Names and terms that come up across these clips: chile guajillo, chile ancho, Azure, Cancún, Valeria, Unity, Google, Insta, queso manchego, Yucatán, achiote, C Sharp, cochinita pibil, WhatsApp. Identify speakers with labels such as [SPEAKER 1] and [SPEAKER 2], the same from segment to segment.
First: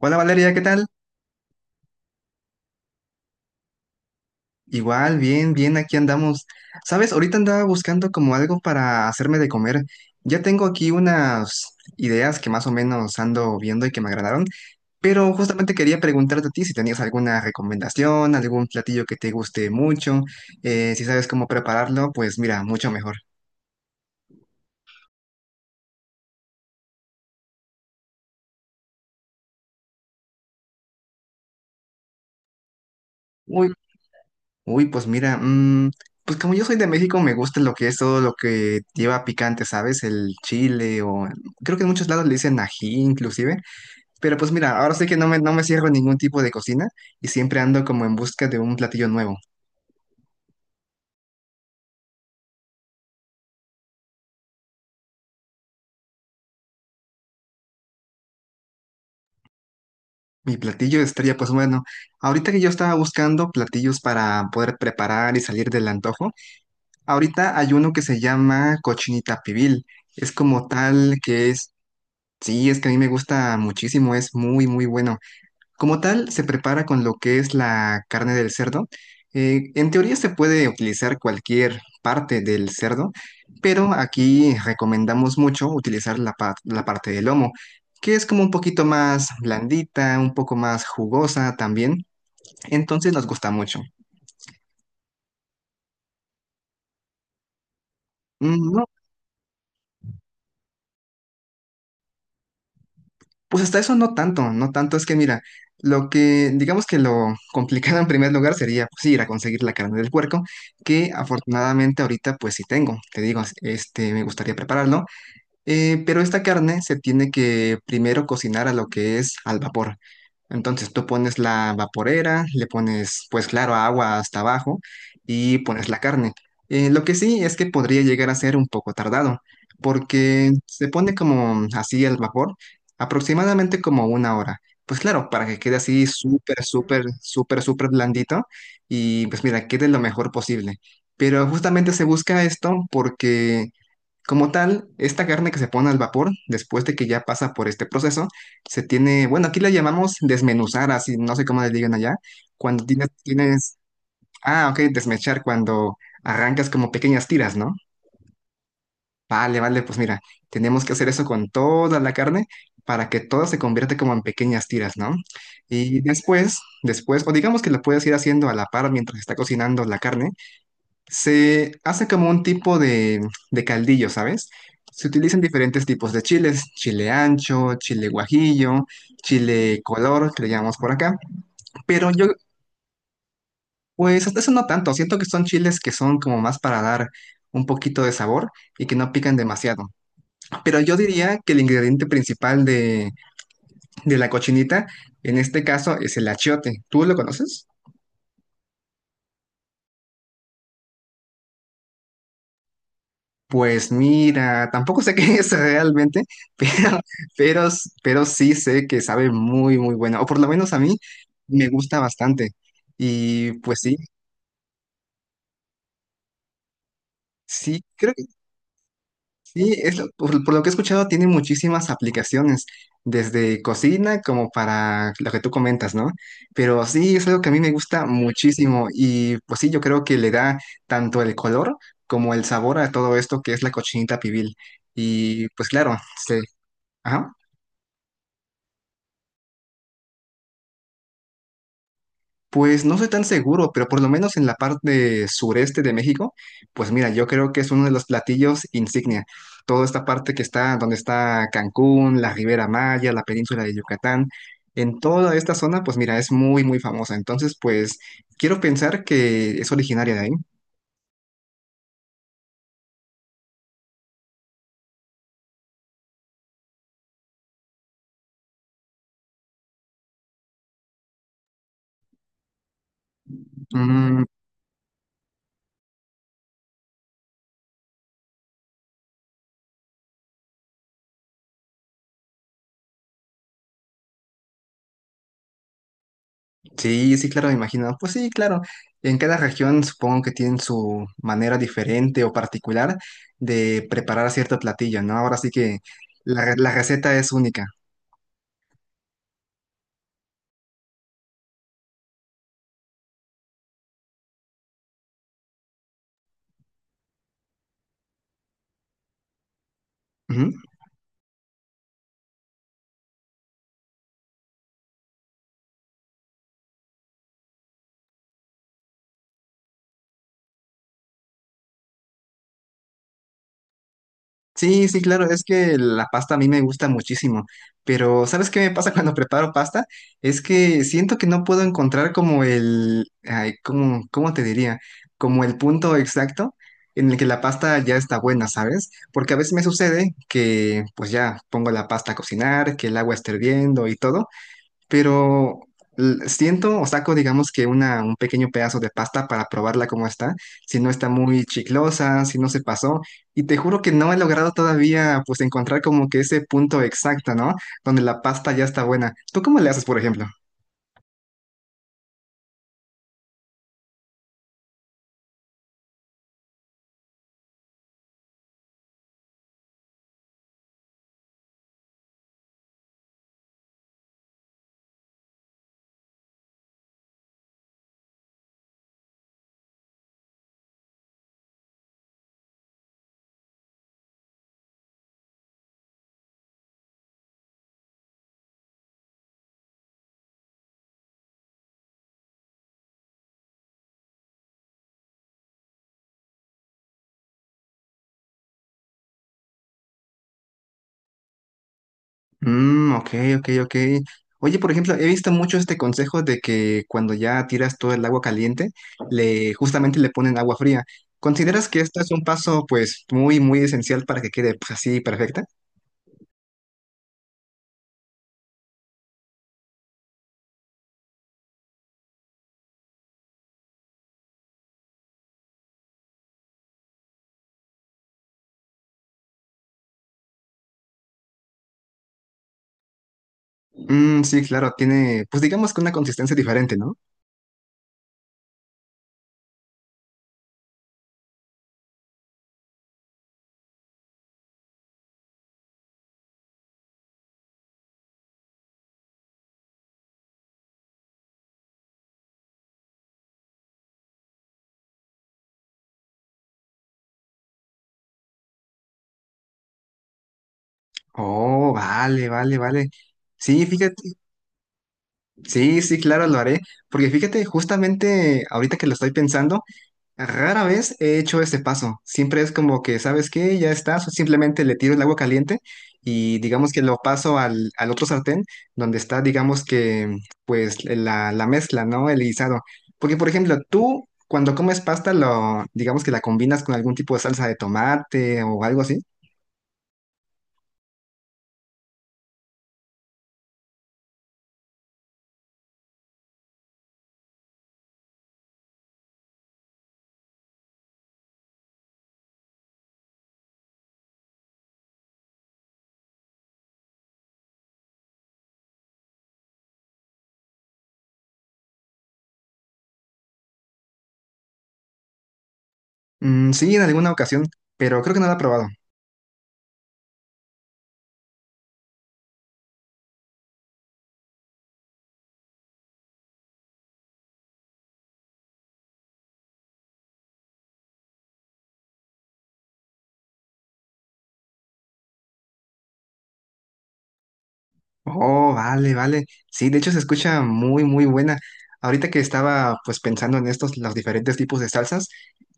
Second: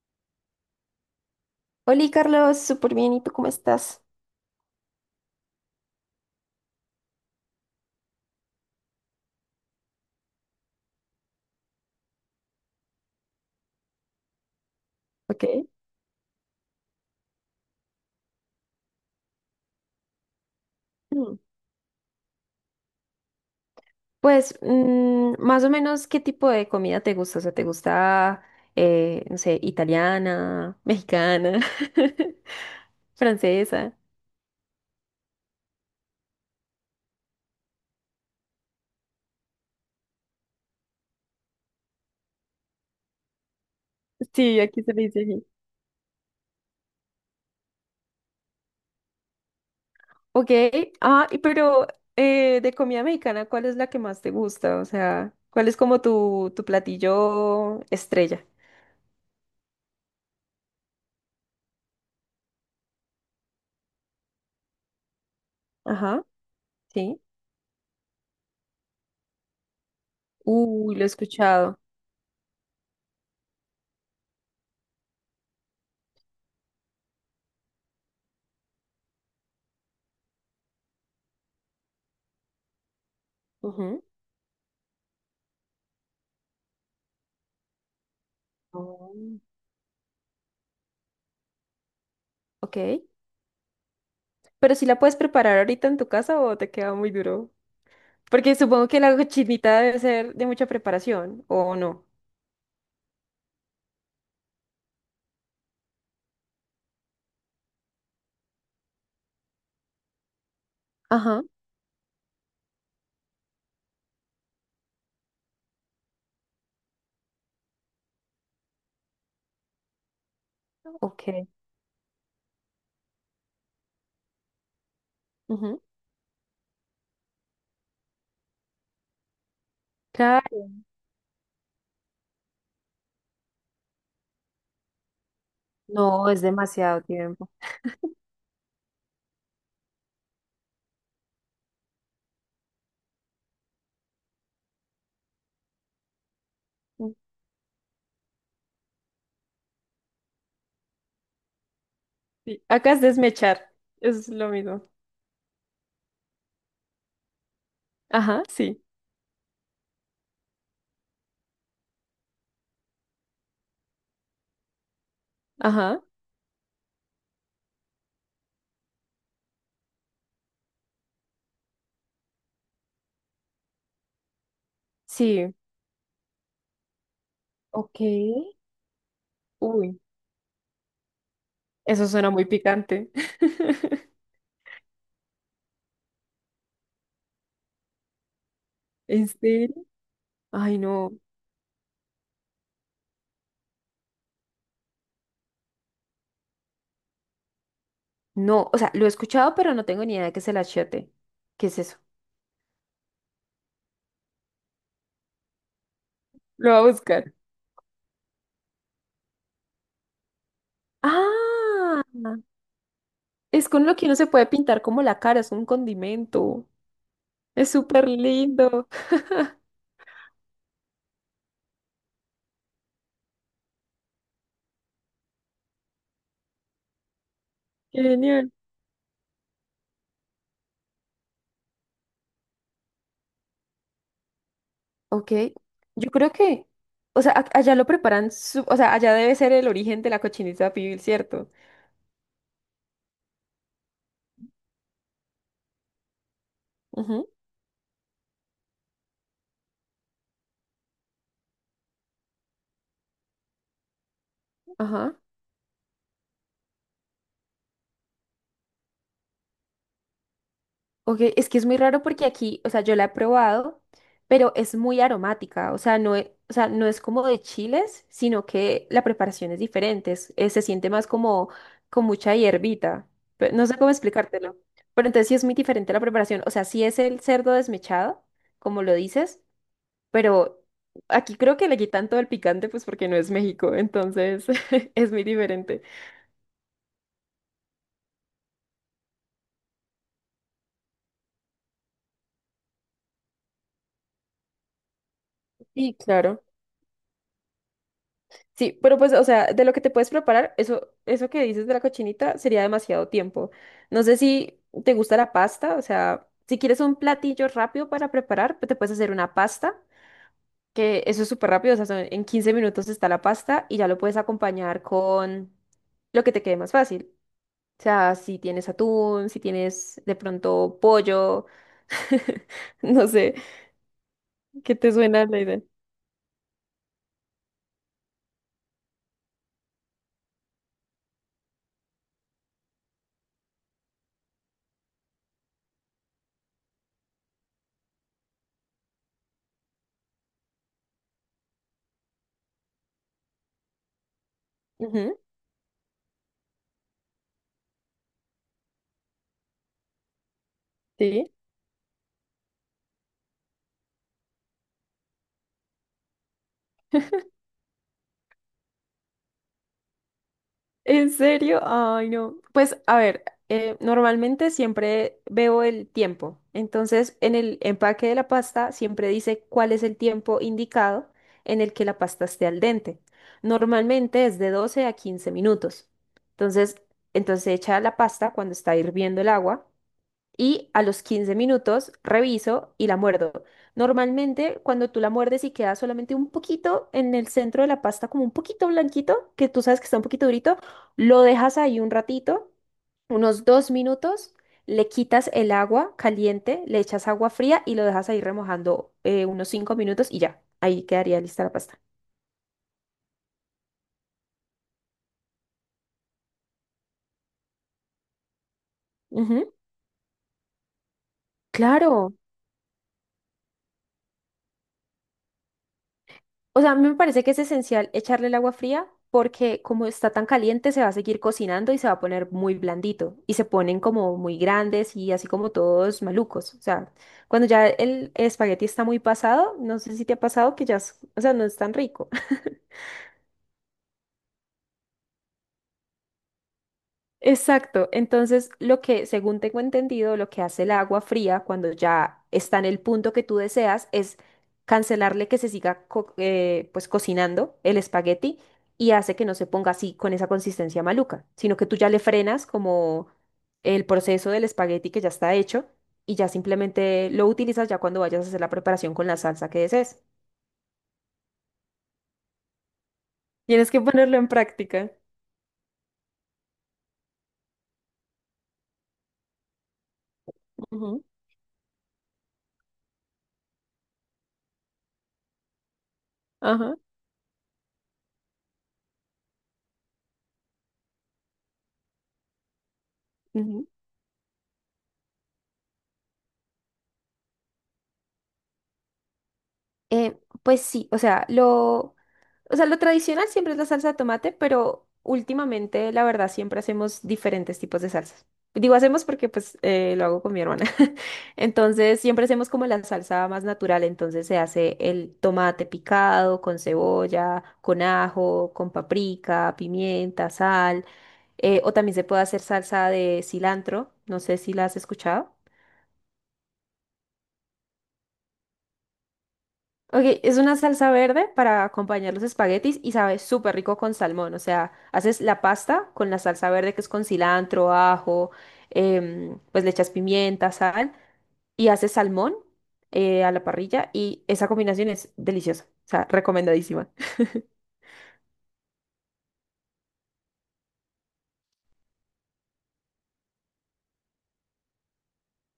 [SPEAKER 1] Hola Valeria, ¿qué tal?
[SPEAKER 2] Hola Carlos, súper bien, ¿y tú cómo estás?
[SPEAKER 1] Igual, bien, bien, aquí andamos. Sabes, ahorita andaba buscando como algo para hacerme de comer. Ya tengo aquí unas ideas que más o menos ando viendo y que me agradaron, pero
[SPEAKER 2] Ok.
[SPEAKER 1] justamente quería preguntarte a ti si tenías alguna recomendación, algún platillo que te guste mucho, si sabes
[SPEAKER 2] Mm.
[SPEAKER 1] cómo prepararlo, pues mira, mucho mejor.
[SPEAKER 2] Pues más o menos, ¿qué tipo de comida te gusta? O sea, ¿te gusta, no sé, italiana, mexicana,
[SPEAKER 1] Uy,
[SPEAKER 2] francesa?
[SPEAKER 1] Uy, pues mira, pues como yo soy de México, me gusta lo que es todo lo que lleva picante, ¿sabes? El chile o creo que en muchos lados le dicen ají inclusive. Pero pues
[SPEAKER 2] Sí,
[SPEAKER 1] mira,
[SPEAKER 2] aquí se
[SPEAKER 1] ahora
[SPEAKER 2] le
[SPEAKER 1] sí que
[SPEAKER 2] dice así.
[SPEAKER 1] no me cierro en ningún tipo de cocina y siempre ando como en busca de un platillo nuevo.
[SPEAKER 2] Ok, y pero de comida mexicana, ¿cuál es la que más te gusta? O sea, ¿cuál es como tu platillo estrella?
[SPEAKER 1] Mi platillo estrella, pues bueno, ahorita que yo estaba buscando platillos para poder preparar y salir del
[SPEAKER 2] Ajá,
[SPEAKER 1] antojo,
[SPEAKER 2] sí.
[SPEAKER 1] ahorita hay uno que se llama cochinita pibil. Es como
[SPEAKER 2] Uy, lo he
[SPEAKER 1] tal que es,
[SPEAKER 2] escuchado.
[SPEAKER 1] sí, es que a mí me gusta muchísimo, es muy, muy bueno. Como tal, se prepara con lo que es la carne del cerdo. En teoría se puede utilizar cualquier parte del cerdo, pero
[SPEAKER 2] Ujú.
[SPEAKER 1] aquí recomendamos mucho utilizar la, la parte del lomo, que es como un poquito más
[SPEAKER 2] Oh.
[SPEAKER 1] blandita, un poco más jugosa también,
[SPEAKER 2] Ok.
[SPEAKER 1] entonces nos gusta mucho.
[SPEAKER 2] Pero si la puedes preparar ahorita en tu casa o te queda muy duro. Porque
[SPEAKER 1] Mm,
[SPEAKER 2] supongo que la cochinita debe ser de mucha preparación, ¿o no?
[SPEAKER 1] Pues hasta eso no tanto, no tanto. Es que mira, lo que digamos que lo complicado en primer lugar sería pues, sí, ir a conseguir la carne del puerco, que
[SPEAKER 2] Ajá,
[SPEAKER 1] afortunadamente ahorita pues sí tengo. Te digo, este, me gustaría prepararlo, pero esta carne se tiene que primero cocinar a lo que es al vapor. Entonces tú pones
[SPEAKER 2] ok.
[SPEAKER 1] la vaporera, le pones, pues claro, agua hasta abajo y
[SPEAKER 2] Ujú.
[SPEAKER 1] pones la carne. Lo que sí es que podría llegar a ser un poco tardado, porque
[SPEAKER 2] Claro.
[SPEAKER 1] se pone como así al vapor, aproximadamente como una hora. Pues claro, para que quede así
[SPEAKER 2] No, es
[SPEAKER 1] súper,
[SPEAKER 2] demasiado
[SPEAKER 1] súper,
[SPEAKER 2] tiempo.
[SPEAKER 1] súper, súper blandito y pues mira, quede lo mejor posible. Pero justamente se busca esto porque como tal, esta carne que se pone al vapor, después de que ya pasa por este proceso, se tiene, bueno, aquí la llamamos desmenuzar, así, no sé cómo le digan allá,
[SPEAKER 2] Sí,
[SPEAKER 1] cuando
[SPEAKER 2] acá es
[SPEAKER 1] tienes,
[SPEAKER 2] desmechar.
[SPEAKER 1] tienes,
[SPEAKER 2] Es lo
[SPEAKER 1] ah, ok,
[SPEAKER 2] mismo.
[SPEAKER 1] desmechar, cuando arrancas como pequeñas tiras, ¿no?
[SPEAKER 2] Ajá, sí.
[SPEAKER 1] Vale, vale, pues mira, tenemos que hacer eso con toda la carne para que todo se convierta como en pequeñas tiras, ¿no? Y
[SPEAKER 2] Ajá,
[SPEAKER 1] después, o digamos que lo puedes ir haciendo a la par mientras está cocinando la carne, se hace como un tipo de caldillo, ¿sabes? Se utilizan
[SPEAKER 2] sí.
[SPEAKER 1] diferentes tipos de chiles, chile ancho,
[SPEAKER 2] Ok.
[SPEAKER 1] chile guajillo, chile
[SPEAKER 2] Uy,
[SPEAKER 1] color, que le llamamos por acá.
[SPEAKER 2] eso
[SPEAKER 1] Pero yo,
[SPEAKER 2] suena muy picante.
[SPEAKER 1] pues hasta eso no tanto, siento que son chiles que son como más para dar un poquito de sabor y que no
[SPEAKER 2] ¿En
[SPEAKER 1] pican
[SPEAKER 2] serio?
[SPEAKER 1] demasiado.
[SPEAKER 2] Ay,
[SPEAKER 1] Pero yo
[SPEAKER 2] no.
[SPEAKER 1] diría que el ingrediente principal de la cochinita, en este caso, es el achiote. ¿Tú lo conoces?
[SPEAKER 2] No, o sea, lo he escuchado, pero no tengo ni idea de qué es el achiote. ¿Qué es eso?
[SPEAKER 1] Pues mira, tampoco sé qué es realmente,
[SPEAKER 2] Lo voy a
[SPEAKER 1] pero,
[SPEAKER 2] buscar.
[SPEAKER 1] pero, pero sí sé que sabe muy, muy bueno, o por lo menos a mí me gusta
[SPEAKER 2] Ah.
[SPEAKER 1] bastante. Y
[SPEAKER 2] Es
[SPEAKER 1] pues
[SPEAKER 2] con
[SPEAKER 1] sí,
[SPEAKER 2] lo que uno se puede pintar como la cara, es un condimento. Es
[SPEAKER 1] sí,
[SPEAKER 2] súper
[SPEAKER 1] creo que
[SPEAKER 2] lindo.
[SPEAKER 1] sí, por lo que he escuchado tiene muchísimas aplicaciones, desde cocina como para lo que tú comentas, ¿no? Pero sí, es algo que a mí me
[SPEAKER 2] Qué
[SPEAKER 1] gusta
[SPEAKER 2] genial.
[SPEAKER 1] muchísimo y pues sí, yo creo que le da tanto el color como el sabor a todo esto que es la cochinita pibil.
[SPEAKER 2] Ok,
[SPEAKER 1] Y pues claro,
[SPEAKER 2] yo creo
[SPEAKER 1] sí.
[SPEAKER 2] que, o
[SPEAKER 1] Ajá.
[SPEAKER 2] sea, allá lo preparan, o sea, allá debe ser el origen de la cochinita pibil, ¿cierto?
[SPEAKER 1] Pues no soy tan seguro, pero por lo menos en la parte sureste de México, pues mira,
[SPEAKER 2] Ujú.
[SPEAKER 1] yo creo que es uno de los platillos insignia. Toda esta parte que está, donde está Cancún, la Ribera Maya, la península de Yucatán, en
[SPEAKER 2] Ajá.
[SPEAKER 1] toda esta zona, pues mira, es muy, muy famosa. Entonces, pues quiero pensar que es originaria de ahí.
[SPEAKER 2] Ok, es que es muy raro porque aquí, o sea, yo la he probado, pero es muy aromática, o sea, no es, o sea, no es como de chiles, sino que la preparación es diferente, se siente más como con mucha hierbita, no sé cómo
[SPEAKER 1] Mm,
[SPEAKER 2] explicártelo, pero entonces sí es muy diferente la preparación, o sea, sí es el cerdo desmechado, como lo dices, pero aquí creo que le quitan todo el picante, pues porque no es México, entonces es muy diferente.
[SPEAKER 1] sí, sí, claro, me imagino. Pues sí, claro. En cada región supongo que tienen su manera diferente o particular de preparar cierto platillo, ¿no? Ahora sí que...
[SPEAKER 2] Sí, claro.
[SPEAKER 1] La receta es única.
[SPEAKER 2] Sí, pero pues, o sea, de lo que te puedes preparar, eso que dices de la cochinita sería demasiado tiempo. No sé si te gusta la pasta, o sea, si quieres un platillo rápido para preparar, pues te puedes hacer una pasta,
[SPEAKER 1] Ujú.
[SPEAKER 2] que eso es súper rápido, o sea, en 15 minutos está la pasta y ya lo puedes acompañar con lo que te quede más fácil. O sea, si tienes atún, si tienes de pronto pollo, no sé, ¿qué
[SPEAKER 1] Sí,
[SPEAKER 2] te
[SPEAKER 1] sí,
[SPEAKER 2] suena
[SPEAKER 1] claro,
[SPEAKER 2] la
[SPEAKER 1] es
[SPEAKER 2] idea?
[SPEAKER 1] que la pasta a mí me gusta muchísimo, pero ¿sabes qué me pasa cuando preparo pasta? Es que siento que no puedo encontrar como el, ay, ¿cómo te diría? Como el punto exacto en el que la pasta ya está buena, ¿sabes? Porque a veces me sucede que pues ya pongo la pasta a cocinar, que el agua está hirviendo y todo.
[SPEAKER 2] Ujú.
[SPEAKER 1] Pero siento o saco, digamos, que una, un pequeño pedazo de pasta para probarla como está, si no está
[SPEAKER 2] Sí.
[SPEAKER 1] muy chiclosa, si no se pasó, y te juro que no he logrado todavía, pues, encontrar como que ese punto exacto, ¿no? Donde la pasta ya está buena. ¿Tú cómo le haces, por ejemplo?
[SPEAKER 2] ¿En serio? Ay, no. Pues a ver, normalmente siempre veo el tiempo. Entonces, en el empaque de la pasta siempre dice cuál es el tiempo indicado en el que la pasta esté al dente. Normalmente es de 12 a 15 minutos. Entonces, entonces se echa la pasta cuando está hirviendo el agua y a los 15 minutos reviso y la muerdo. Normalmente cuando tú la muerdes y queda solamente un poquito en el centro de la pasta, como un poquito blanquito, que tú sabes que está un poquito durito, lo dejas ahí un ratito, unos 2 minutos, le quitas el agua caliente, le echas agua fría y lo dejas ahí remojando unos 5 minutos y ya, ahí quedaría lista la pasta.
[SPEAKER 1] Mmm, ok, ok, ok. Oye, por ejemplo, he visto mucho este consejo de que cuando ya tiras todo el agua caliente,
[SPEAKER 2] Ujú.
[SPEAKER 1] le justamente le ponen agua fría. ¿Consideras que esto es
[SPEAKER 2] Claro.
[SPEAKER 1] un paso, pues, muy, muy esencial para que quede, pues, así perfecta?
[SPEAKER 2] O sea, a mí me parece que es esencial echarle el agua fría porque como está tan caliente se va a seguir cocinando y se va a poner muy blandito y se ponen como muy grandes y así como todos malucos. O sea, cuando ya el espagueti está muy pasado, no sé si te ha pasado que ya, o sea, no es tan rico.
[SPEAKER 1] Sí, claro, tiene, pues digamos que una consistencia diferente, ¿no?
[SPEAKER 2] Exacto. Entonces, lo que, según tengo entendido, lo que hace el agua fría cuando ya está en el punto que tú deseas es cancelarle que se siga pues cocinando el espagueti y hace que no se ponga así con esa consistencia maluca, sino que tú ya le frenas como el proceso del espagueti que ya está hecho y ya simplemente lo utilizas ya cuando vayas a hacer la preparación con la salsa que desees.
[SPEAKER 1] Oh, vale, vale, vale. Sí,
[SPEAKER 2] Tienes que
[SPEAKER 1] fíjate,
[SPEAKER 2] ponerlo en práctica.
[SPEAKER 1] sí, sí, claro, lo haré, porque fíjate, justamente ahorita que lo estoy pensando, rara vez
[SPEAKER 2] Ujú.
[SPEAKER 1] he hecho este paso. Siempre es como que, ¿sabes qué? Ya está, simplemente le tiro el agua caliente y digamos
[SPEAKER 2] Ajá.
[SPEAKER 1] que lo paso al otro sartén donde está, digamos que, pues la mezcla, ¿no? El guisado. Porque, por ejemplo,
[SPEAKER 2] Ujú.
[SPEAKER 1] tú... Cuando comes pasta, lo, digamos que la combinas con algún tipo de salsa de tomate o algo así.
[SPEAKER 2] Eh, pues sí, o sea, lo o sea, lo tradicional siempre es la salsa de tomate, pero últimamente, la verdad, siempre hacemos diferentes tipos de salsas. Digo, hacemos porque pues lo hago con mi hermana. Entonces, siempre hacemos como la salsa más natural. Entonces, se hace el tomate picado con cebolla, con ajo, con paprika, pimienta, sal. O también se puede hacer salsa de cilantro. No sé si la has escuchado.
[SPEAKER 1] Sí, en alguna ocasión, pero creo que no la he probado.
[SPEAKER 2] Ok, es una salsa verde para acompañar los espaguetis y sabe súper rico con salmón. O sea, haces la pasta con la salsa verde que es con cilantro, ajo, pues le echas pimienta, sal y haces salmón, a la parrilla, y esa combinación es deliciosa. O sea, recomendadísima.
[SPEAKER 1] Oh, vale, vale. Sí, de hecho se escucha muy, muy buena. Ahorita que estaba pues pensando en estos, los diferentes tipos de salsas,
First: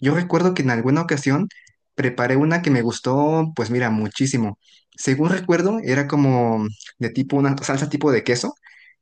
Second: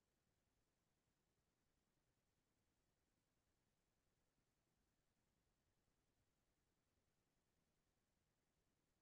[SPEAKER 1] yo recuerdo que en alguna ocasión preparé una que me gustó, pues mira, muchísimo. Según recuerdo, era como de tipo una salsa tipo de queso,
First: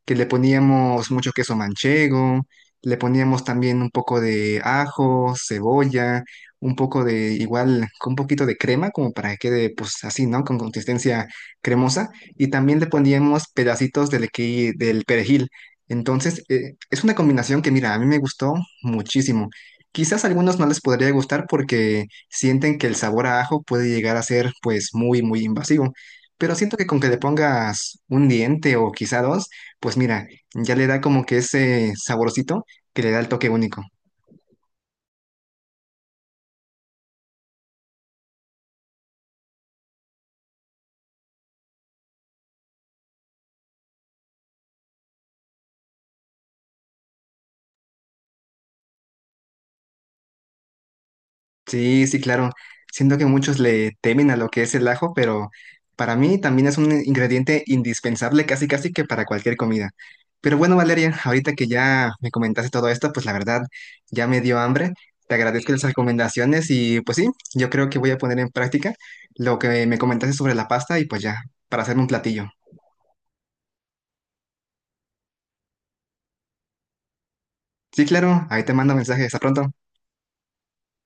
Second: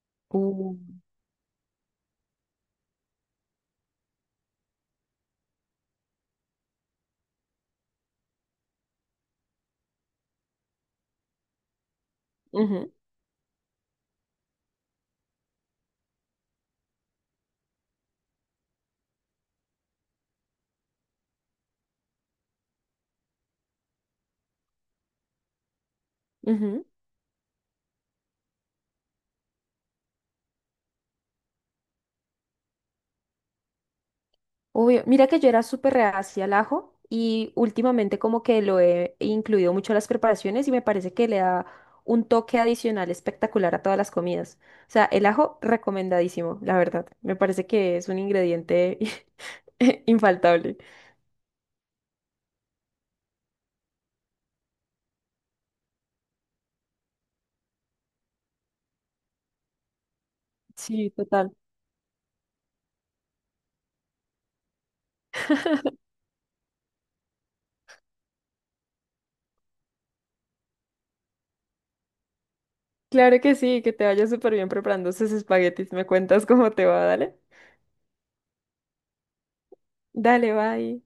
[SPEAKER 1] que le
[SPEAKER 2] Uh,
[SPEAKER 1] poníamos mucho queso manchego, le poníamos también un poco de ajo, cebolla, un poco de igual, con un poquito de crema, como para que quede pues así, ¿no? Con consistencia cremosa y también le
[SPEAKER 2] Ujú,
[SPEAKER 1] poníamos pedacitos del perejil. Entonces, es una combinación que, mira, a mí me gustó muchísimo. Quizás a algunos no les podría gustar porque sienten que el sabor a ajo puede llegar a ser, pues, muy, muy invasivo. Pero siento
[SPEAKER 2] ujú.
[SPEAKER 1] que con que le pongas un diente o quizá dos, pues mira, ya le da como que ese saborcito que le da el toque único.
[SPEAKER 2] Obvio, mira que yo era súper reacia al ajo y últimamente como que lo he incluido mucho a las preparaciones y me parece que le da un toque adicional espectacular a todas las comidas. O sea, el ajo recomendadísimo, la verdad. Me parece que es un ingrediente infaltable.
[SPEAKER 1] Sí, sí, claro. Siento que muchos le temen a lo que es el ajo, pero para mí también es un ingrediente indispensable casi casi que para cualquier comida. Pero bueno,
[SPEAKER 2] Sí,
[SPEAKER 1] Valeria, ahorita
[SPEAKER 2] total.
[SPEAKER 1] que ya me comentaste todo esto, pues la verdad ya me dio hambre. Te agradezco las recomendaciones y pues sí, yo creo que voy a poner en práctica lo que me comentaste sobre la pasta y pues ya, para hacer un platillo.
[SPEAKER 2] Claro que sí, que te vayas súper bien preparando esos espaguetis. Me cuentas cómo te va, dale.
[SPEAKER 1] Sí, claro, ahí te mando mensaje. Hasta pronto.
[SPEAKER 2] Dale, bye.